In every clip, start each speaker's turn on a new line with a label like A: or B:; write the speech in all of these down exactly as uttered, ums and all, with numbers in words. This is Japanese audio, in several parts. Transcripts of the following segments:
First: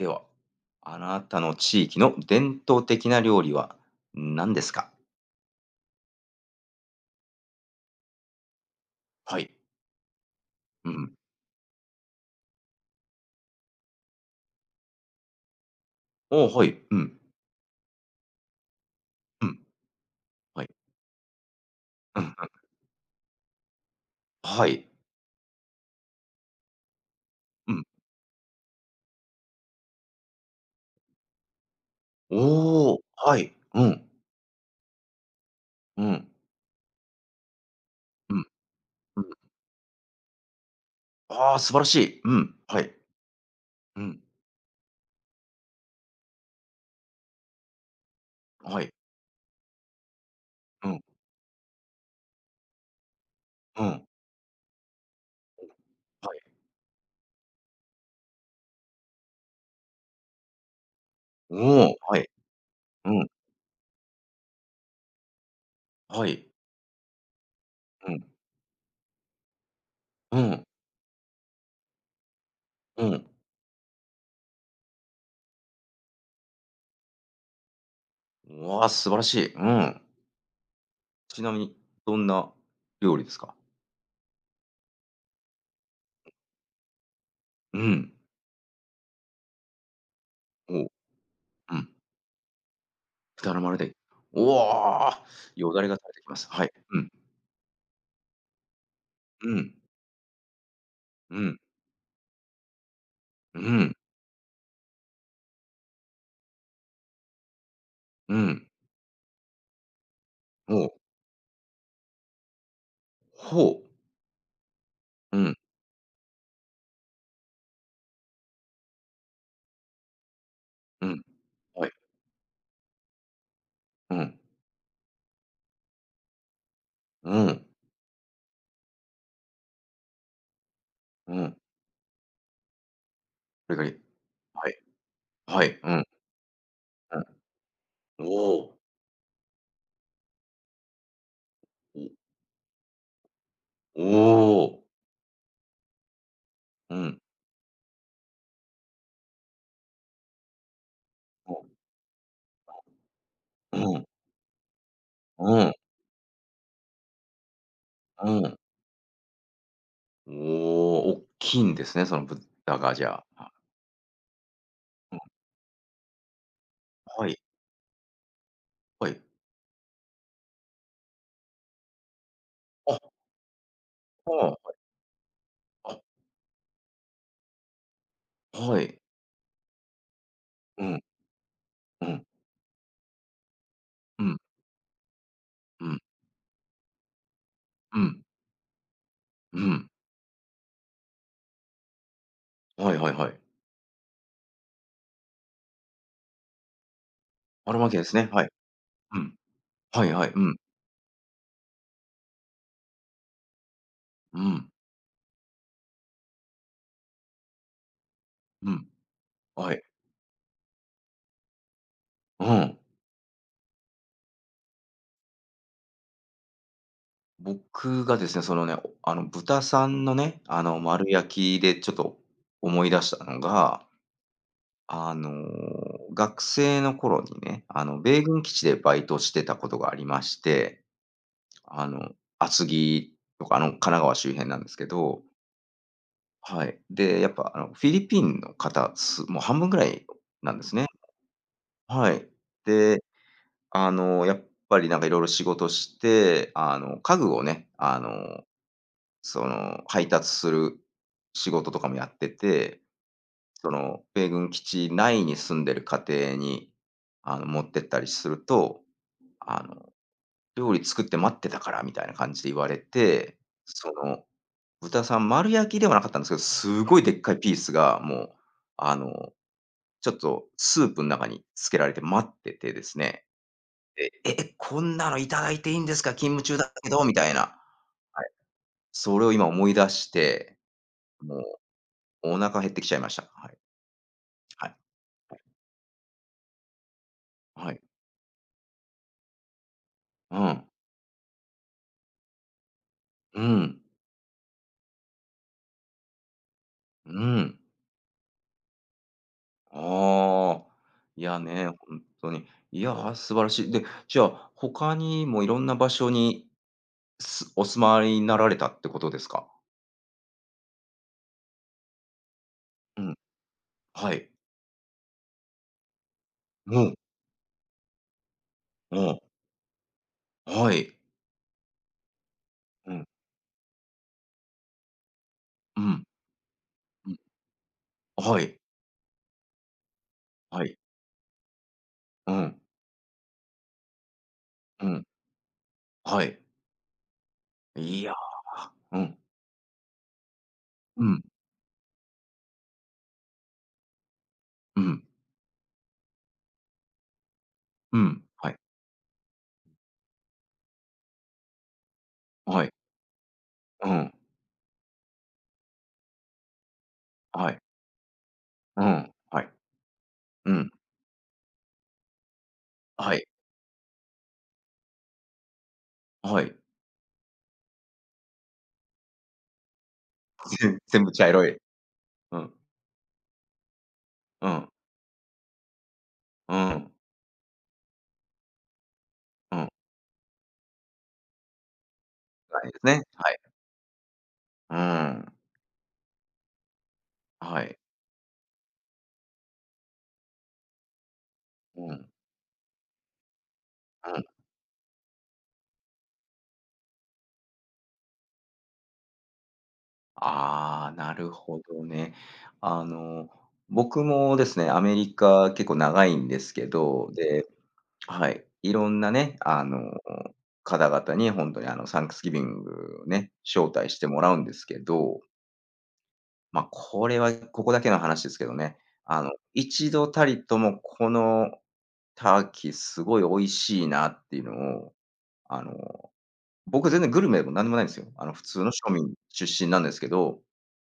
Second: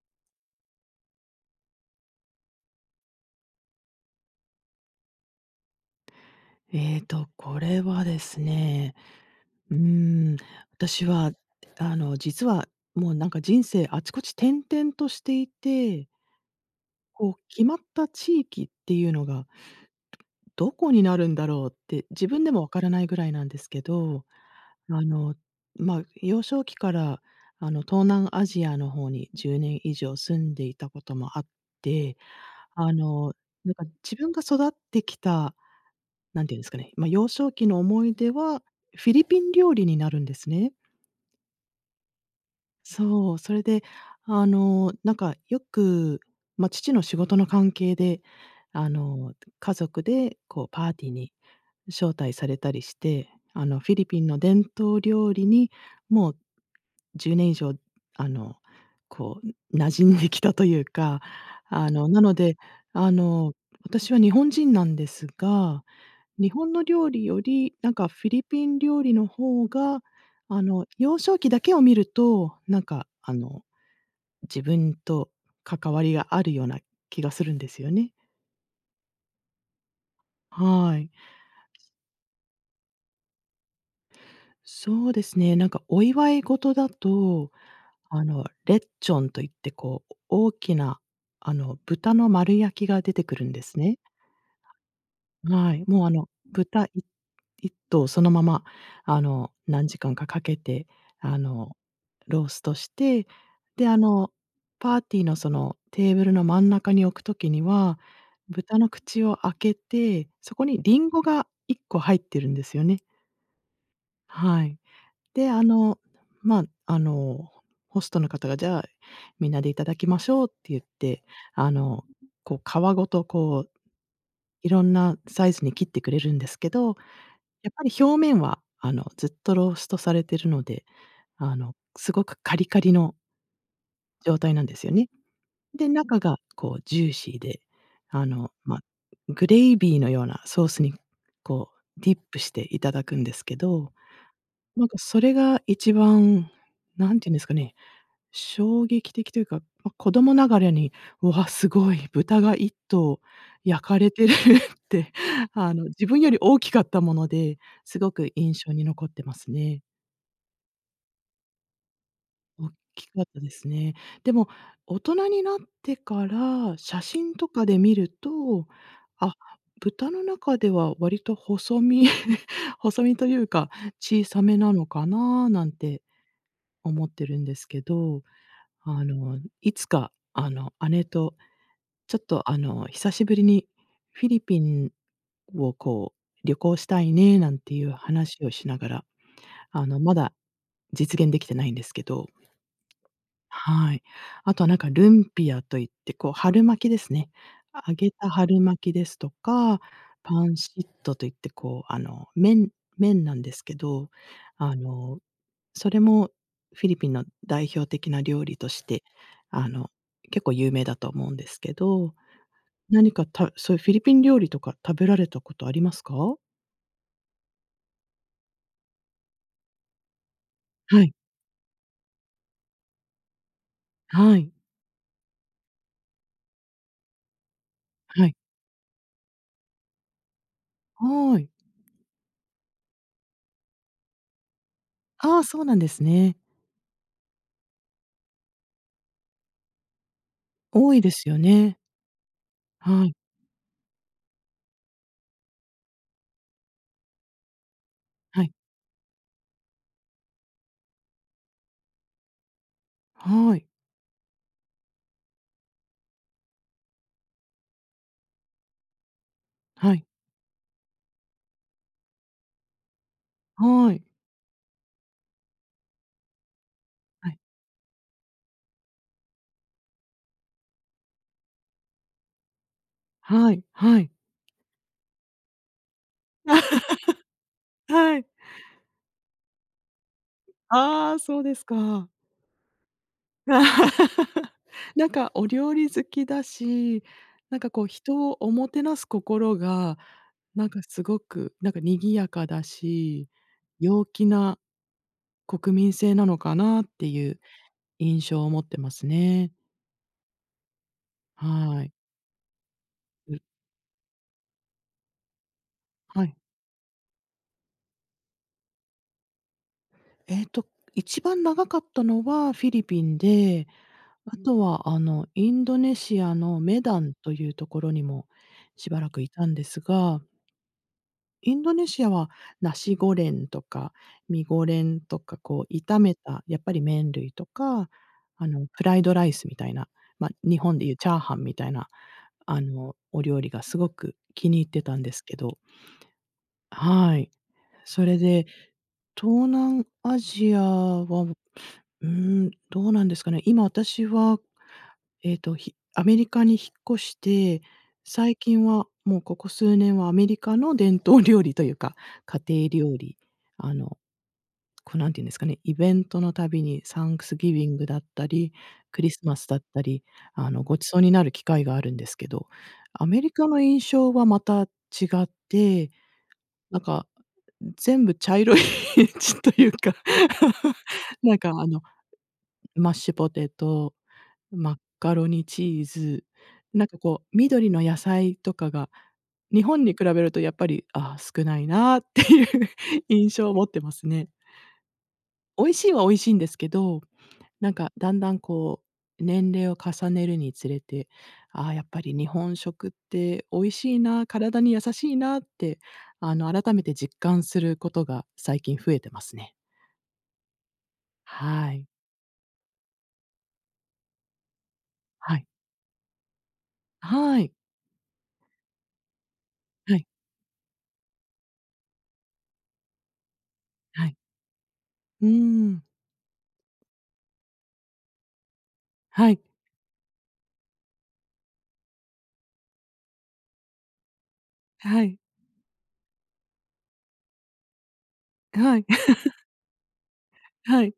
A: では、あなたの地域の伝統的な料理は何ですか？
B: ええと、これはですね、
A: はい。
B: うーん、
A: う
B: 私
A: ん。
B: はあの実はもうなんか人生あちこち転々としていて
A: おお、はい、うん。
B: こう、決まった地域っていうの
A: う
B: が
A: ん。はい。
B: どこになるんだろうって、
A: うん
B: 自
A: うん。
B: 分でも分からないぐらいなんですけど、
A: はい。
B: あの、ま、幼少期から、あ
A: う
B: の、
A: ん。
B: 東南アジアの方にじゅうねん以上住んでいたこともあって、
A: お
B: あ
A: お、
B: の、
A: はい、
B: なん
A: う
B: か、
A: ん。
B: 自分が育ってきた、
A: うん。
B: 何て言うんですかね。ま、幼少期の思い出
A: うん。
B: は、フィ
A: う
B: リ
A: ん。
B: ピン料理になるんですね。
A: ああ、素晴らしい。うん、はい。
B: そう。それで、
A: うん。
B: あの、なんか、よく、ま、父の仕事の関係で、
A: は
B: あ
A: い。
B: の、家族で、こう、
A: う
B: パー
A: ん。
B: ティーに招待されたりして、あの、
A: う
B: フィリ
A: ん。
B: ピンの伝統料理
A: うん、
B: に、も
A: は
B: う
A: い。
B: じゅうねん以上、あの、こう、馴染んできたというか、あ
A: おお、
B: の、
A: は
B: な
A: い。
B: ので、
A: う
B: あ
A: ん。
B: の、私は日本人なんですが、
A: はい。
B: 日本の料理より、なんか
A: う
B: フ
A: ん。
B: ィリピン料理の方が、
A: う
B: あ
A: ん。
B: の幼少期だけを見ると、なん
A: う
B: か、
A: ん。
B: あの、自分と関わりがあるような気がするんですよね。
A: うわ、素晴らしい、うん。
B: はい。
A: ちなみに、どんな料理ですか？
B: そうですね。なんかお祝い事だと、
A: うん。
B: あの、レッチョンと言って、こう、大き
A: おお。
B: な、あ
A: う
B: の
A: ん。
B: 豚の丸焼きが出てくるん
A: 頼
B: で
A: ま
B: す
A: れたい、
B: ね。
A: うおお、よ
B: は
A: だ
B: い。
A: れが
B: もう、
A: 垂
B: あ
A: れてき
B: の、
A: ます。はい。
B: 豚、い
A: うん。
B: いっとうそのまま。あ
A: う
B: の、
A: ん。
B: 何時間か、掛けて、あ
A: うん。
B: の、ローストして、
A: う
B: で、
A: ん。
B: あの、パーティーの、そのテーブルの真ん中に置く時には、
A: うん。
B: 豚の口を開けて、そこ
A: お
B: に、
A: お。
B: リンゴがいっこ入ってるんですよね。
A: ほう。
B: はい。
A: う
B: で、
A: ん。
B: あの、ま、あの、ホストの方が、じゃあ、皆でいただきましょうって言っ
A: うん、
B: て、あ
A: はい。
B: の、こう、皮ごと、こう、
A: うん。
B: 色んなサイズに切ってくれるんですけど、
A: う
B: や
A: ん。
B: っぱり表面は、あの、ずっとローストされてるので、
A: う
B: あ
A: ん。
B: の、凄くカリカリの
A: カリカリ。
B: 状態なん
A: は
B: で
A: い、
B: すよね。
A: はい、
B: で、
A: うん。
B: 中が、こう、ジュー
A: う
B: シーで、あ
A: ん。
B: の、
A: おお。
B: ま、グレイビーのようなソースに、こう、
A: お。
B: ディップしていただくんですけど、
A: おお。
B: なんか、それが一番、
A: うん。
B: 何て言うんですかね、衝撃的というか、ま、子供ながらに、うわ、
A: おお。
B: 凄い、豚が一頭
A: [unintelligible]
B: 焼
A: う
B: か
A: ん。
B: れてるって、
A: うん。
B: あの自分より大きかったもので、凄
A: う
B: く印
A: ん。
B: 象に残ってますね。
A: おお、おっきんですね、その
B: おっ
A: 豚がじ
B: きか
A: ゃ
B: った
A: あ、
B: で
A: あ。
B: すね。でも、大
A: お
B: 人
A: ん。
B: になってから写
A: は
B: 真
A: い。
B: とかで見ると、
A: はい。
B: あ、豚の中では割と細身
A: あ。
B: 細身というか、小さめ
A: はあ。は
B: な
A: い。
B: のかななん
A: あ。
B: て、思ってるんですけど、
A: はい。
B: あの、いつか、あの、
A: うん。
B: 姉と
A: う
B: ちょっ
A: ん。
B: とあの久しぶりに
A: う
B: フィ
A: ん。
B: リピンを、
A: うん。
B: こう、旅行したいねなんていう
A: うん。
B: 話をしながら、
A: う
B: あ
A: ん。
B: の、まだ実現できてないんですけど、
A: はいはいはい。
B: はい。あとはなんか、ルンピアと言って、こう、春巻きですね。
A: 春巻
B: 揚
A: きで
B: げ
A: すね、
B: た
A: はい。
B: 春巻きです
A: う
B: と
A: ん。
B: か、
A: はいはい、う
B: パン
A: ん。
B: シットと言って、こう、あの、麺麺なんですけど、
A: うん。
B: あの、それもフィリピンの代表的な料理と
A: う
B: し
A: ん、
B: て、
A: あ、
B: あ
A: はい。
B: の、結構有名だと思うんですけど、
A: うん。
B: 何かたそういうフィリピン料理とか食べられたことありますか？
A: 僕がですね、おそのね、あの、豚さんのね、あの
B: は
A: 丸
B: い。
A: 焼きでちょっと思い出したのが
B: はい。
A: あの、学生の頃にね、あの、米
B: はい。
A: 軍基地でバイトしてたことがありまして、
B: はい。
A: あの、厚木とか、あの神奈川周辺なんですけど
B: ああ、そうなんですね。
A: はい、で、やっぱ、あの、フィリピンの方すもう半分ぐらいなんですね。
B: 多いですよね。
A: はい。で、
B: はい。
A: あの、やっぱりなんか色々仕事して、あの、家具をね、あ
B: は
A: の、
B: い。
A: その、配達する仕事とかもやってて、
B: はい。
A: その、米軍基地内に住んでる家庭に、あの、持ってったりすると、あの、
B: はい。
A: 料理作って待ってたからみたいな感じで言われて、そ
B: はい。
A: の、豚さん丸焼きではなかったんですけど、すごいでっ
B: は
A: かい
B: い。
A: ピースがもう、あの、ちょっとスープの中に漬けられて待っててですね。
B: はい、はい。
A: で、え、こんなの頂いていんですか、勤務中だったけど、みたいな。
B: は
A: は
B: い。
A: い。それを今思い出して、
B: ああ、
A: も
B: そ
A: う、
B: うですか。
A: お腹減ってきちゃいました、はい。はい。。
B: なんか
A: [unintelligible]
B: お料理好きだし、なん
A: あ、
B: か
A: はい。
B: こう人をおもてなす心が
A: う
B: な
A: ん。
B: んかすごくなんか賑やかだし、
A: うん。
B: 陽気な国民性なのかなって
A: う
B: いう
A: ん。
B: 印象を持ってますね。
A: ああ、いやね、
B: はい。
A: ほんっとに、いや、
B: う
A: 素
B: ん。
A: 晴らしい、で、じゃあ、他にもいろんな場所
B: はい。
A: に、すお住まいになられたってことですか？
B: ええと、一番長かったのはフィリ
A: う
B: ピ
A: ん。
B: ンで、
A: はい。
B: あとはあの、インドネシアの
A: う
B: メ
A: ん。
B: ダンというところにもし
A: う
B: ばら
A: ん。
B: くいたんですが
A: はい。
B: インドネシアはナ
A: う
B: シ
A: ん。
B: ゴレンとか、ミゴレンとか、こう
A: う
B: 炒
A: ん。
B: めたやっぱり
A: う
B: 麺
A: ん。
B: 類とか、
A: は
B: あ
A: い。
B: の、フライドライスみたいな、ま、日
A: はい。
B: 本で言うチャーハンみたいな、
A: う
B: あ
A: ん。
B: の、お料理がすごく気に入って
A: う
B: たん
A: ん。
B: ですけど
A: はい。
B: はい。
A: い
B: そ
A: や、
B: れで、
A: うん。
B: 東南アジア
A: う
B: は、
A: ん。
B: うーん、どうなんですかね。今私は、
A: うん。
B: えと、ひアメリカに引っ越して、
A: うん、
B: 最
A: はい。
B: 近はもうここ数年はアメリカの伝統料理というか、家
A: は
B: 庭
A: い。
B: 料理、あ
A: う
B: の、
A: ん。
B: こう、何て言うんですかね。イベントの度にサンクス
A: は
B: ギ
A: い。
B: ビングだったり、
A: う
B: クリ
A: ん、
B: スマ
A: は
B: ス
A: い。
B: だったり、あ
A: う
B: の、
A: ん。
B: ごちそうになる機会があるんですけど。ア
A: は
B: メ
A: い。
B: リカの印象はまた違って、
A: はい。
B: なんか全部茶色いちというか、
A: ぜん全部 茶
B: なん
A: 色
B: か
A: い。
B: あの、
A: うん。
B: マッシュポテト、
A: うん。
B: マッカロニチーズ、
A: う
B: なん
A: ん。
B: かこう緑の野菜とかが
A: う
B: 日
A: ん。
B: 本に比べるとやっぱりああ、少ないなっていう
A: ないですね、
B: 印
A: はい。
B: 象持ってますね。
A: うん。
B: 美味しいは美味しいんですけど、
A: は
B: なん
A: い。
B: かだんだんこう年齢を重ねるにつれて、ああ、やっ
A: う
B: ぱ
A: ん。
B: り日本食って美味しい
A: うん。
B: な、体に優しいなって、あの、改めて実感することが最近増えてますね。
A: ああ、なるほ
B: はい。
A: どね。あの、僕もですね、アメリ
B: はい。
A: カ結構長いんですけど、
B: は
A: で
B: い。
A: はい。色んなね、あの、
B: はい。
A: 方々に本当にあの、サンクスギビングをね、招待し
B: は
A: て
B: い。
A: もらうんですけど。
B: うん。
A: ま、これはここだけの話ですけどね、あの、
B: はい。
A: いちどたりとも、この、ターキーすごい美味しいなっていうのを、
B: はい。
A: あの、僕全然グルメでも何でもないんですよ。あの普通の
B: はい。
A: 庶民 出身なんですけど
B: はい。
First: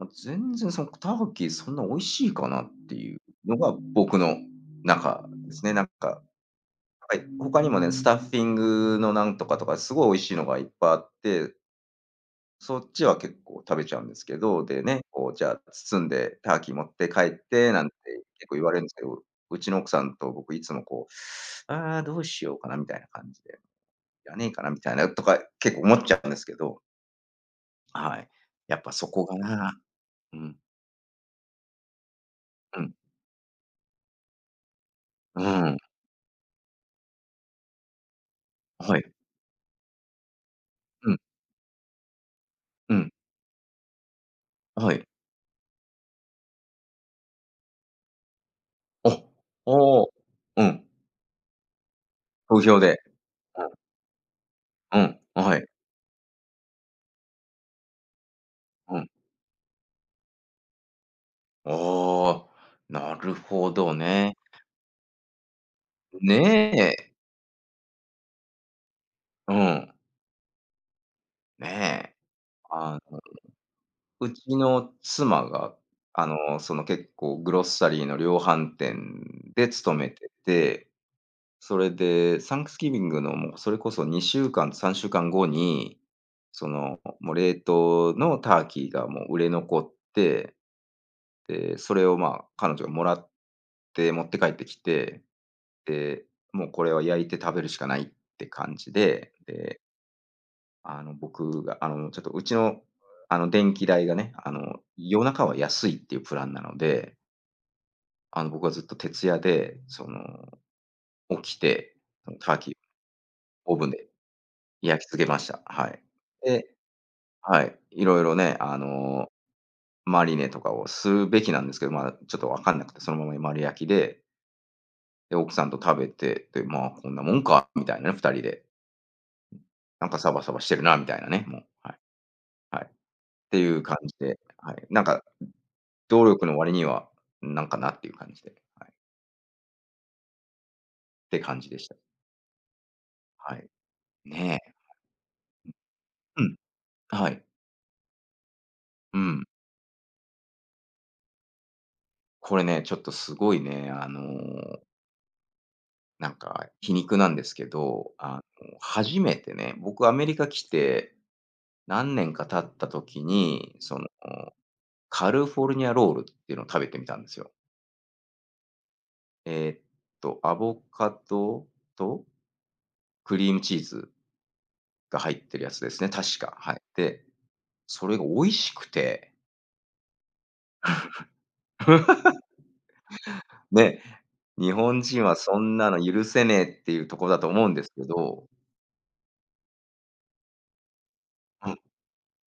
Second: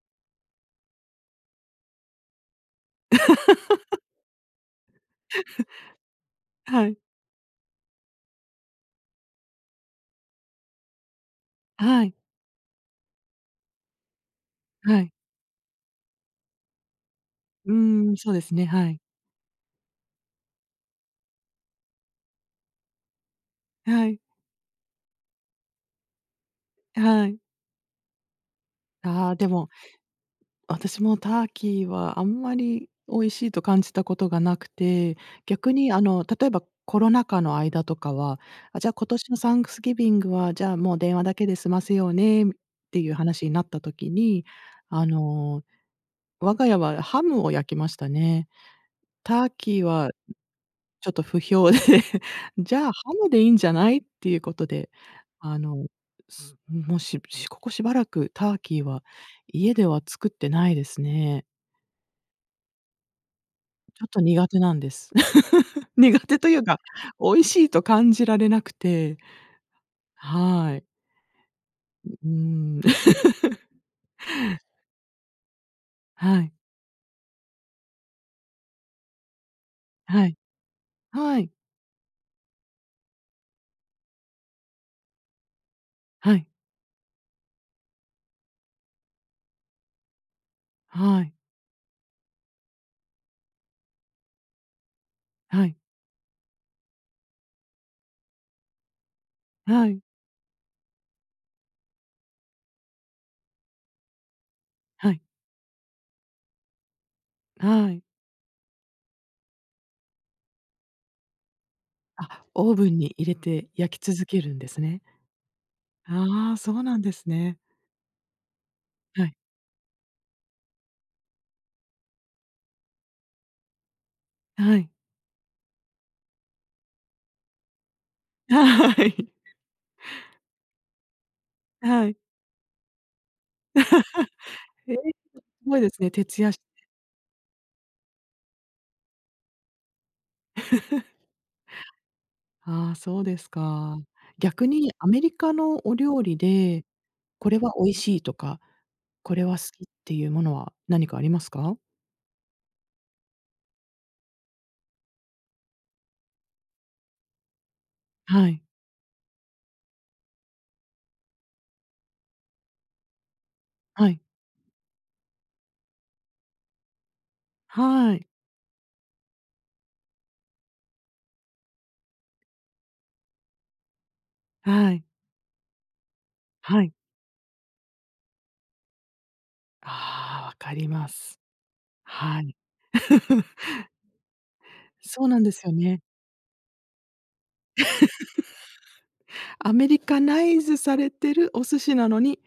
A: あ、全然そなんか、ターキーそんな美味しいかなっていうのが、僕の中ですね。なんか。
B: はい。
A: はい。他にもね、スタッフィングの何とかとか、すごい美味しいのがいっぱいあって
B: あ、はい。
A: そっちは結構食べちゃうんですけど。でね、
B: はい。
A: こうじゃあ包んで、ターキー持って帰って
B: う
A: なんて
B: ん。そうで
A: 結
B: す
A: 構言
B: ね、
A: われん
B: は
A: す
B: い。
A: けど、うちの奥さんと僕いつもこう、「ああ、どうしようかな」みたいな感じで、
B: はい。
A: 「要らねえかな」みたいな、とか結構思っちゃうんですけど。
B: あ、はい。
A: はい、やっぱそこが
B: あ、でも、
A: な。うん。
B: 私もターキーはあんま
A: う
B: り
A: ん。
B: 美味しいと感じたことがなくて、
A: う
B: 逆
A: ん。
B: にあの、例えばコロナ禍の間とかは、あ、
A: あ、
B: じゃあ
A: は
B: 今
A: い。
B: 年のサンクスギビングは、じゃあもう
A: う
B: 電
A: ん。
B: 話だけで済ませようねっ
A: う
B: てい
A: ん。
B: う話になった時に、
A: あ、は
B: あ
A: い。
B: の、我が家はハムを焼きましたね。
A: お、
B: ターキー
A: お
B: は、
A: お、うん。
B: ちょっと不評で、
A: 好
B: 「じ
A: 評
B: ゃあ
A: で。
B: ハムでいいん
A: う
B: じ
A: ん。
B: ゃない？」っていうことで、
A: うん。あ、は
B: あ
A: い。
B: のすもうししここしばらくターキー
A: う
B: は、
A: ん。
B: 家では作ってないですね。
A: ああ。なるほど
B: ちょっと
A: ね。
B: 苦手なんです。苦
A: ね
B: 手というか、
A: え。
B: 美味しいと感じられなくて。
A: うん。
B: はい。
A: ね。
B: ん、うん。
A: あの、うちの妻が、あ
B: はい。
A: の、その、結構グロッサリーの量販店で勤め
B: は
A: て
B: い。
A: て。
B: はい。
A: それで、サンクスギビングのもうそれこそにしゅうかん、さんしゅうかんごに、
B: はい。
A: その、もう冷凍のターキーがもう売れ残って。
B: はい。
A: で、それを、ま、彼女がもらって持って帰ってきて。
B: はい。
A: で、もうこれは焼いて食べるしかないって感じで、で
B: はい。
A: あの、僕があの、ちょっとうちの、あの、電気代がね、あの、
B: はい。
A: 夜中は安いっていうプランなので
B: はい。
A: あの、僕はずっと徹夜で、その、起きて、その、
B: あ、
A: ターキ
B: オー
A: ー、
B: ブンに入れて
A: オーブン
B: 焼き
A: で
B: 続けるんですね。
A: 焼き付けました。はい。
B: ああ、そ
A: で、
B: うなんですね。
A: はい、色々ね、あ
B: は
A: の、
B: い。
A: マリネとかをするべきなんですけど、まだちょっと分かんなくてそのまま 丸焼きで。
B: はい。
A: で、奥さんと食べて、で「ま、こんなもんか」みたいな、二人で。
B: はい。
A: なんかサバサバしてるなみたいなね、もう。はい。
B: はい。
A: はい、っていう感じで、はい。
B: へい
A: なんか、
B: すごいですね、
A: 労
B: 徹
A: 力
B: 夜
A: の
B: して。
A: 割には何かなっていう感じで。はい。て感じでした。
B: ああ、そうです
A: はい。
B: か。
A: ね。
B: 逆にアメリカのお料理
A: うん。
B: で、
A: はい。
B: これは美味しいとか、
A: うー
B: こ
A: ん。
B: れは好きっていうものは何かありますか？
A: これね、ちょっとすごいね、あのなんか、皮肉なんですけど、あ
B: はい。
A: の、初めてね、僕アメリカ来て、何年か経った時に、その、
B: はい。
A: カルフォルニアロールっていうのを食べてみたんですよ
B: はい。
A: ええと、アボカドと、クリームチーズ
B: はい。
A: が入ってるやつですね、確か。はい。
B: はい。
A: で、それが美味しくて
B: ああ、分かります。はい。
A: ね、日本人
B: そう
A: は
B: なんで
A: そ
B: すよ
A: んな
B: ね。
A: の許せねえっていうとこだと思うんですけど
B: アメリカナイズされてるお
A: うん。
B: 寿司なのに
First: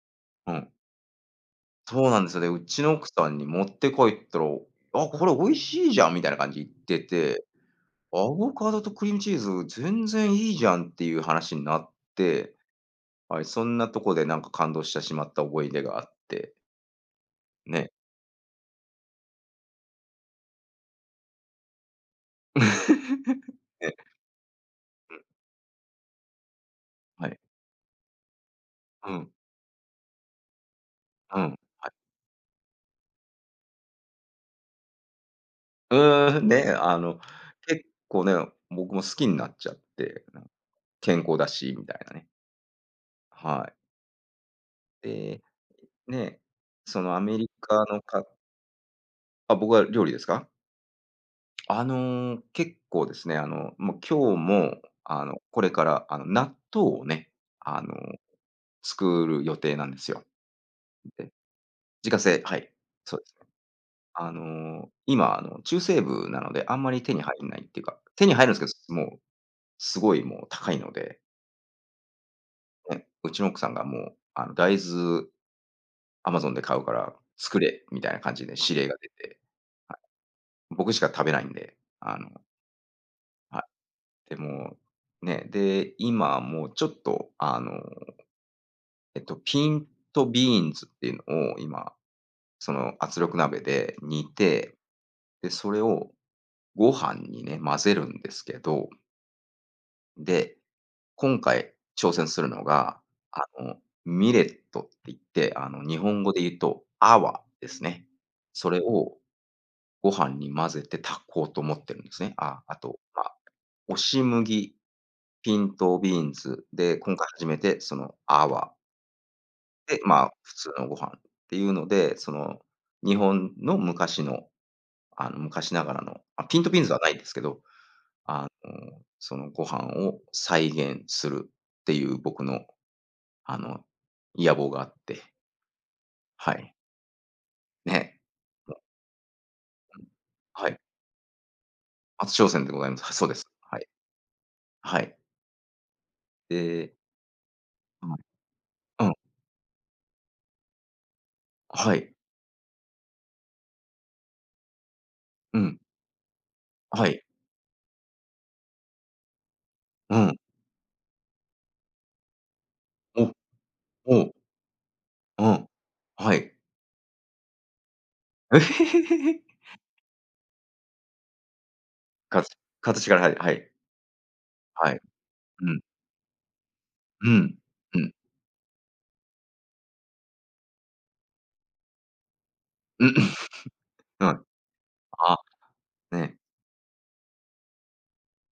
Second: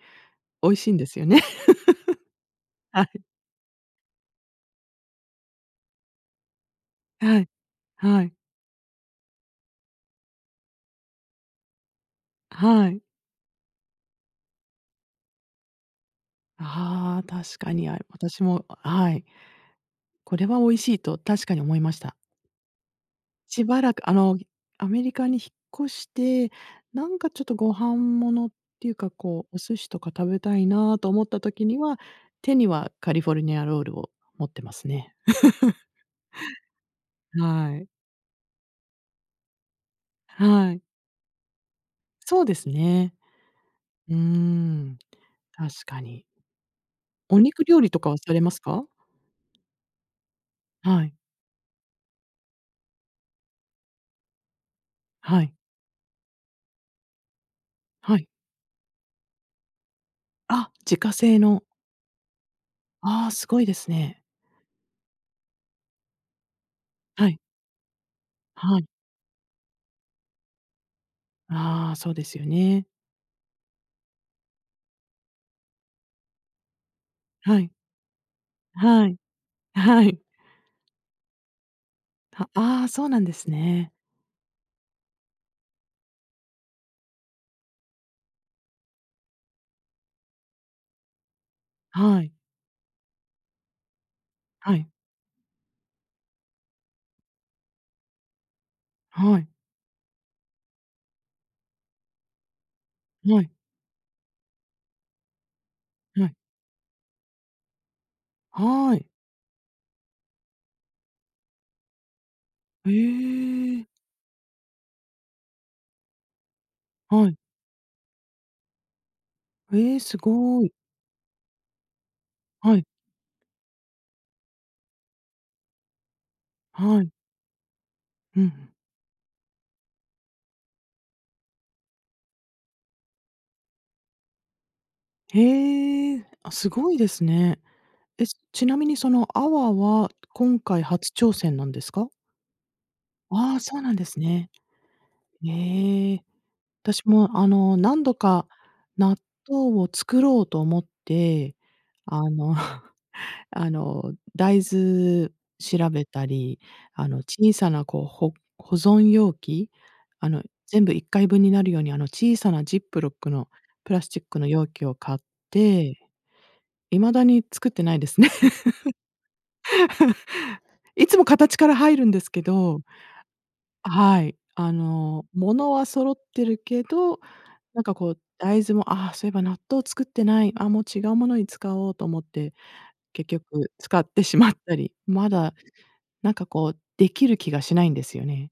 A: う
B: 美
A: ん。
B: 味しいんですよね。
A: そうなんですよね、う ちの
B: は
A: 奥
B: い。
A: さんに持って帰ったら、あ、これ美味しいじゃんみたいな感じで言って
B: は
A: て、
B: い、は
A: ア
B: い。
A: ボカドとクリームチーズ全然いいじゃんっていう話になって、
B: はい。
A: はい、そんなとこでなんか感動してしまった思い出があって。
B: ああ、確か
A: ね
B: に
A: え。
B: 合う。私も、はい。これは美味しいと確かに思いました。し ばら
A: ね。
B: くあのアメリ
A: うん。
B: カに引っ越して、なん
A: は
B: か
A: い。
B: ちょっとご飯物っていうか、
A: うん。
B: こう、お寿司とか食べたいなと思っ
A: う
B: た
A: ん、
B: 時に
A: はい。
B: は、手にはカリフォルニアロールを持ってますね。
A: うん、ね、あの、
B: は
A: 結
B: い。
A: 構ね、僕も好きになっちゃって、うん、
B: はい。
A: 健康だしみたいなね。
B: そうですね。
A: はい。
B: うん、
A: で、
B: 確かに。
A: ね、そのアメ
B: お
A: リ
B: 肉料
A: カ
B: 理と
A: の
B: かは
A: か
B: されますか？
A: あ、僕は料理ですか？
B: はい。
A: あの、結構ですね、あの、もう今日も、あの、
B: はい。
A: これから、あの、納豆をね、あの、
B: はい。
A: 作る予定なんですよ。
B: あ、自家
A: で
B: 製の。
A: 自家製、はい、そう
B: あ
A: で
B: あ、
A: す。
B: すごいですね。
A: あの、今、あの、中西部なのであんまり手に
B: は
A: 入
B: い。
A: らないっていうか、手に入るんです
B: はい。
A: けど、もうすごいもう高いので。
B: ああ、そうですよね。
A: うん。うちの奥さんがもう、あの「大豆アマゾンで買うから、
B: は
A: 作
B: い。
A: れ」みたいな感じで指令が
B: は
A: 出
B: い。
A: て。は
B: はい。
A: い。僕しか食べないんで、あの
B: はああ。そうなんです
A: はい。
B: ね。
A: でも、ね、で、今もう、ちょっとあの、えっと、ピントビーンズっていうのを今、
B: はい。
A: その圧力鍋で煮
B: は
A: て、
B: い。
A: で、それをご飯にね、混ぜるんですけど。
B: はい。
A: で、今回挑戦するのが、
B: は
A: あ
B: い。
A: のミレットって言って、あの日本
B: は
A: 語
B: い。
A: で言うとアワですね。それ
B: はい。
A: をご飯に混ぜて炊こうと思ってるんですね。あ、あ
B: へ
A: と、ま、
B: え。
A: 押し麦。ピントビーンズで、今
B: は
A: 回
B: い。
A: 初めてその、アワ。
B: へ
A: で、
B: え、す
A: まあ、普
B: ご
A: 通
B: い。
A: のご飯っていうので、その
B: はい。
A: 日本の昔の、あの、昔ながらの、ピントビーンズは
B: は
A: な
B: い。
A: いんですけど、
B: ふ
A: あの、
B: んふん。
A: そのご飯を再現するっていう僕の、あの、野望があって。
B: へえ、あ、
A: は
B: す
A: い。
B: ごいですね。
A: ね。
B: え、ちな
A: [unintelligible]
B: みにその粟
A: うん。
B: は今
A: はい。
B: 回初挑戦なんですか？
A: 初挑戦でございます。そうです。
B: ああ、そ
A: は
B: う
A: い。
B: なんですね。
A: はい。
B: ええ。
A: で
B: 私も、あの、何度
A: は
B: か
A: い。うん。
B: 納豆を作ろうと思って、
A: はい。
B: あの あの、大豆
A: うん。
B: 調べたり、
A: は
B: あの、
A: い。
B: 小さなこうほ保存容器、
A: う
B: あ
A: ん。
B: の、全部いっかい分になるように、あの小さなジップロッ
A: ほ
B: ク
A: う。
B: のプラス
A: ほ
B: チッ
A: う。
B: クの容器を買っ
A: うん。
B: て、
A: はい。
B: 未だに作ってないですね。いつも形から入るんですけ
A: か
B: ど
A: 形から入る、はい。
B: はい。あ
A: はい。
B: の、も
A: う
B: の
A: ん。
B: は揃ってるけど、
A: うん、
B: なんか
A: う
B: こ
A: ん。
B: う大豆も、ああそういえば納豆作ってない、あ、もう違うものに使おうと思って、
A: ううん、
B: 結局使って
A: う
B: し
A: ん、
B: まったり、ま
A: あ、
B: だ、なん
A: ね。
B: かこうできる気がしないんですよね。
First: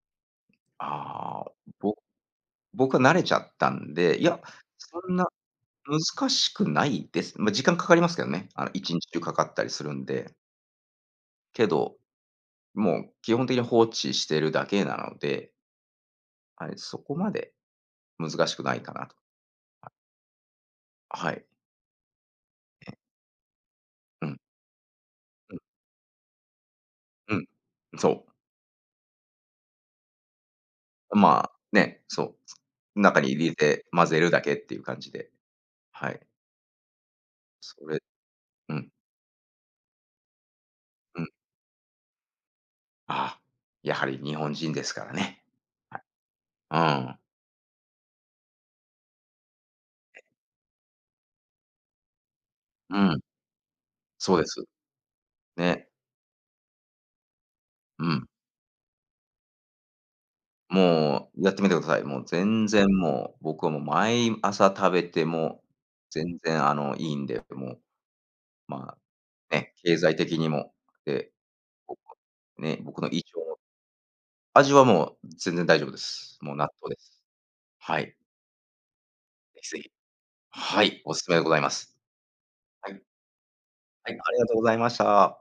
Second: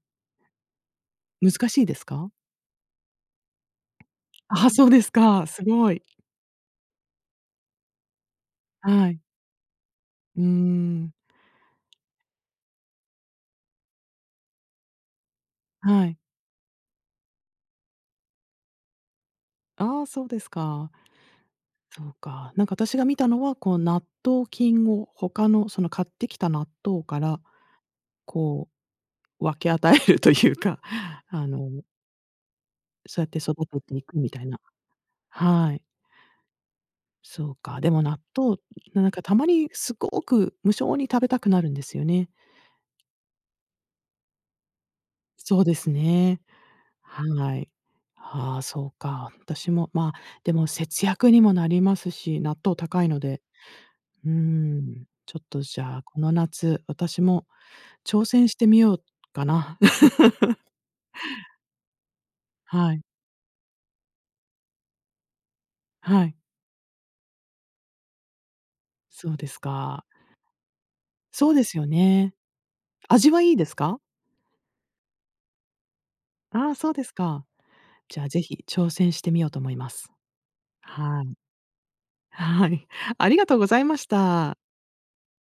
A: ああ、
B: 難しい
A: ぼ
B: ですか？
A: 僕は慣れちゃったんで、いや、
B: あ、そう
A: そ
B: です
A: んな
B: か、すごい。
A: 難しくないです。まあ、時間かかりますけどね。あの、いちんち
B: は
A: 中
B: い。
A: かかったりするんで。
B: うーん。
A: けど、もう基本的に放置してるだけなので。
B: はい。
A: はい、そこまで難しくないかなと。
B: ああ、そうですか。
A: はい。
B: そうか。なんか私が見たのは、こう納
A: うん。
B: 豆菌を他
A: うん。
B: のその買ってきた納豆か
A: う
B: ら、
A: ん、そう。
B: こう分け与えるというか、あ
A: まあ、
B: の
A: ね、そう、中
B: そうやっ
A: に
B: て
A: 入
B: 育
A: れ
B: て
A: て
B: てい
A: 混
B: く
A: ぜ
B: み
A: るだ
B: たい
A: けっ
B: な。
A: ていう感じで。
B: はい。
A: はい。
B: そうか。
A: そ
B: で
A: れ、
B: も納豆、
A: うん。
B: なんかたまにすごく無性に食
A: う
B: べ
A: ん。
B: たくなるんですよね。
A: あ、やはり日本人ですからね。
B: そうです
A: はい。
B: ね。
A: うん。
B: はい。ああそうか。私もま、でも節約にもなりますし、納豆
A: う
B: 高いの
A: ん。
B: で、うー
A: そうです。
B: ん、ちょっとじ
A: ね。
B: ゃあこの夏、私も
A: う
B: 挑
A: ん。
B: 戦してみようかな。
A: もう、やってみてください。もう全然
B: はい。
A: もう、僕はもう毎朝食べても、
B: はい。
A: 全然あの、いいんで、もう、ま、
B: そうです
A: ね、経
B: か。
A: 済的にも、って。
B: そうですよね。
A: ね、僕の
B: 味はいい ですか？
A: 味はもう全然大丈夫です。もう納
B: ああそう
A: 豆で
B: です
A: す。
B: か。
A: はい。
B: じゃあぜひ挑戦してみようと思
A: 是
B: い
A: 非。
B: ます。
A: はい、お
B: は
A: 勧
B: い。
A: めでございます。
B: はい、
A: はい。
B: ありがとうございまし
A: はい、ありがと
B: た。
A: うございました。